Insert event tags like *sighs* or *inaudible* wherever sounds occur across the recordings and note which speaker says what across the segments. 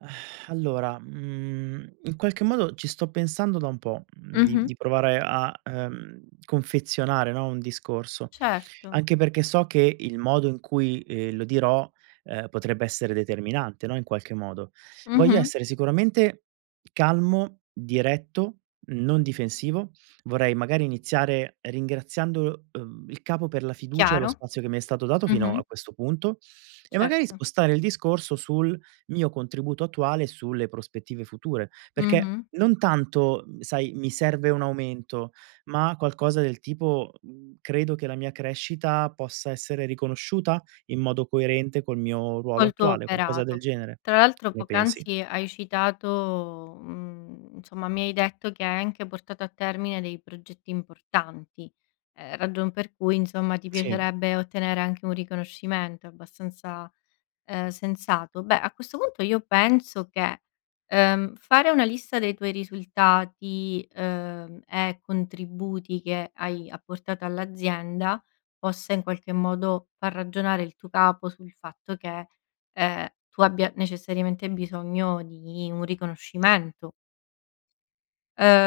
Speaker 1: *sighs* Allora, mhmm, in qualche modo ci sto pensando da un po', mhmm, di
Speaker 2: Mh-mh.
Speaker 1: di provare a, uhm, confezionare, no, un discorso.
Speaker 2: Certo.
Speaker 1: Anche perché so che il modo in cui, ehm, lo dirò, ehm, potrebbe essere determinante, no, in qualche modo. Voglio
Speaker 2: Mh-mh.
Speaker 1: essere sicuramente calmo, diretto, non difensivo. Vorrei magari iniziare ringraziando, uhm, il capo per la fiducia e lo
Speaker 2: Chiaro.
Speaker 1: spazio che mi è stato dato fino
Speaker 2: Mh-mh.
Speaker 1: a questo punto, e magari,
Speaker 2: Certo.
Speaker 1: spostare il discorso sul mio contributo attuale sulle prospettive future; perché
Speaker 2: Mh-mh.
Speaker 1: non tanto, mhmm, sai, mi serve un aumento, ma qualcosa del tipo, mhmm, credo che la mia crescita possa essere riconosciuta? In modo coerente col mio ruolo
Speaker 2: Molto
Speaker 1: attuale, qualcosa del
Speaker 2: oberato.
Speaker 1: genere.
Speaker 2: Tra l'altro
Speaker 1: Che ne pensi?
Speaker 2: poc'anzi hai citato, mhmm, insomma mi hai detto che hai anche portato a termine dei progetti importanti, ehm, ragion per cui insomma ti
Speaker 1: Sì.
Speaker 2: piacerebbe ottenere anche un riconoscimento, è abbastanza, ehm, sensato. Beh, a questo punto io penso che, ehm, fare una lista dei tuoi risultati, ehm, e contributi che hai apportato all'azienda, possa in qualche modo far ragionare il tuo capo sul fatto che, ehm, tu abbia necessariamente bisogno di un riconoscimento.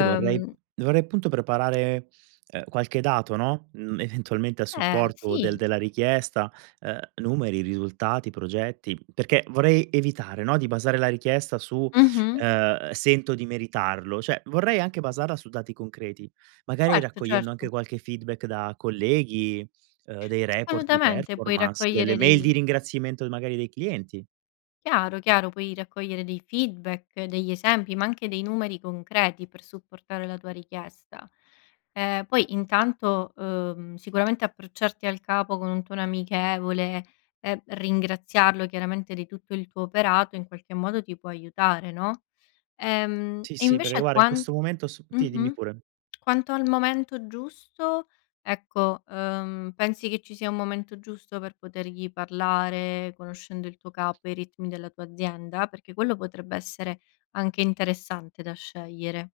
Speaker 1: Io vorrei dovrei appunto preparare, ehm, qualche dato, no, mhmm, eventualmente a
Speaker 2: Eh,
Speaker 1: supporto del
Speaker 2: sì.
Speaker 1: della richiesta, uhm, numeri, risultati, progetti, perché vorrei evitare, no, di basare la richiesta su,
Speaker 2: Mh-mh.
Speaker 1: ehm: "Sento di meritarlo." Cioè vorrei anche basarla su dati concreti, magari
Speaker 2: Certo,
Speaker 1: raccogliendo
Speaker 2: certo.
Speaker 1: anche qualche feedback da colleghi, uhm, dei report di
Speaker 2: Assolutamente, puoi
Speaker 1: performance, delle
Speaker 2: raccogliere
Speaker 1: mail
Speaker 2: degli
Speaker 1: di ringraziamento magari dei clienti.
Speaker 2: Chiaro, chiaro, puoi raccogliere dei feedback, degli esempi, ma anche dei numeri concreti per supportare la tua richiesta. Ehm, poi intanto, uhm, sicuramente approcciarti al capo con un tono amichevole e, mhmm, ringraziarlo chiaramente di tutto il tuo operato, in qualche modo ti può aiutare, no? Ehm,
Speaker 1: Sì,
Speaker 2: e
Speaker 1: sì, perché
Speaker 2: invece
Speaker 1: guarda in
Speaker 2: quan
Speaker 1: questo momento s ti,
Speaker 2: mh-mh,
Speaker 1: dimmi pure.
Speaker 2: quanto al momento giusto, ecco, uhm, pensi che ci sia un momento giusto per potergli parlare, conoscendo il tuo capo e i ritmi della tua azienda? Perché quello potrebbe essere anche interessante da scegliere.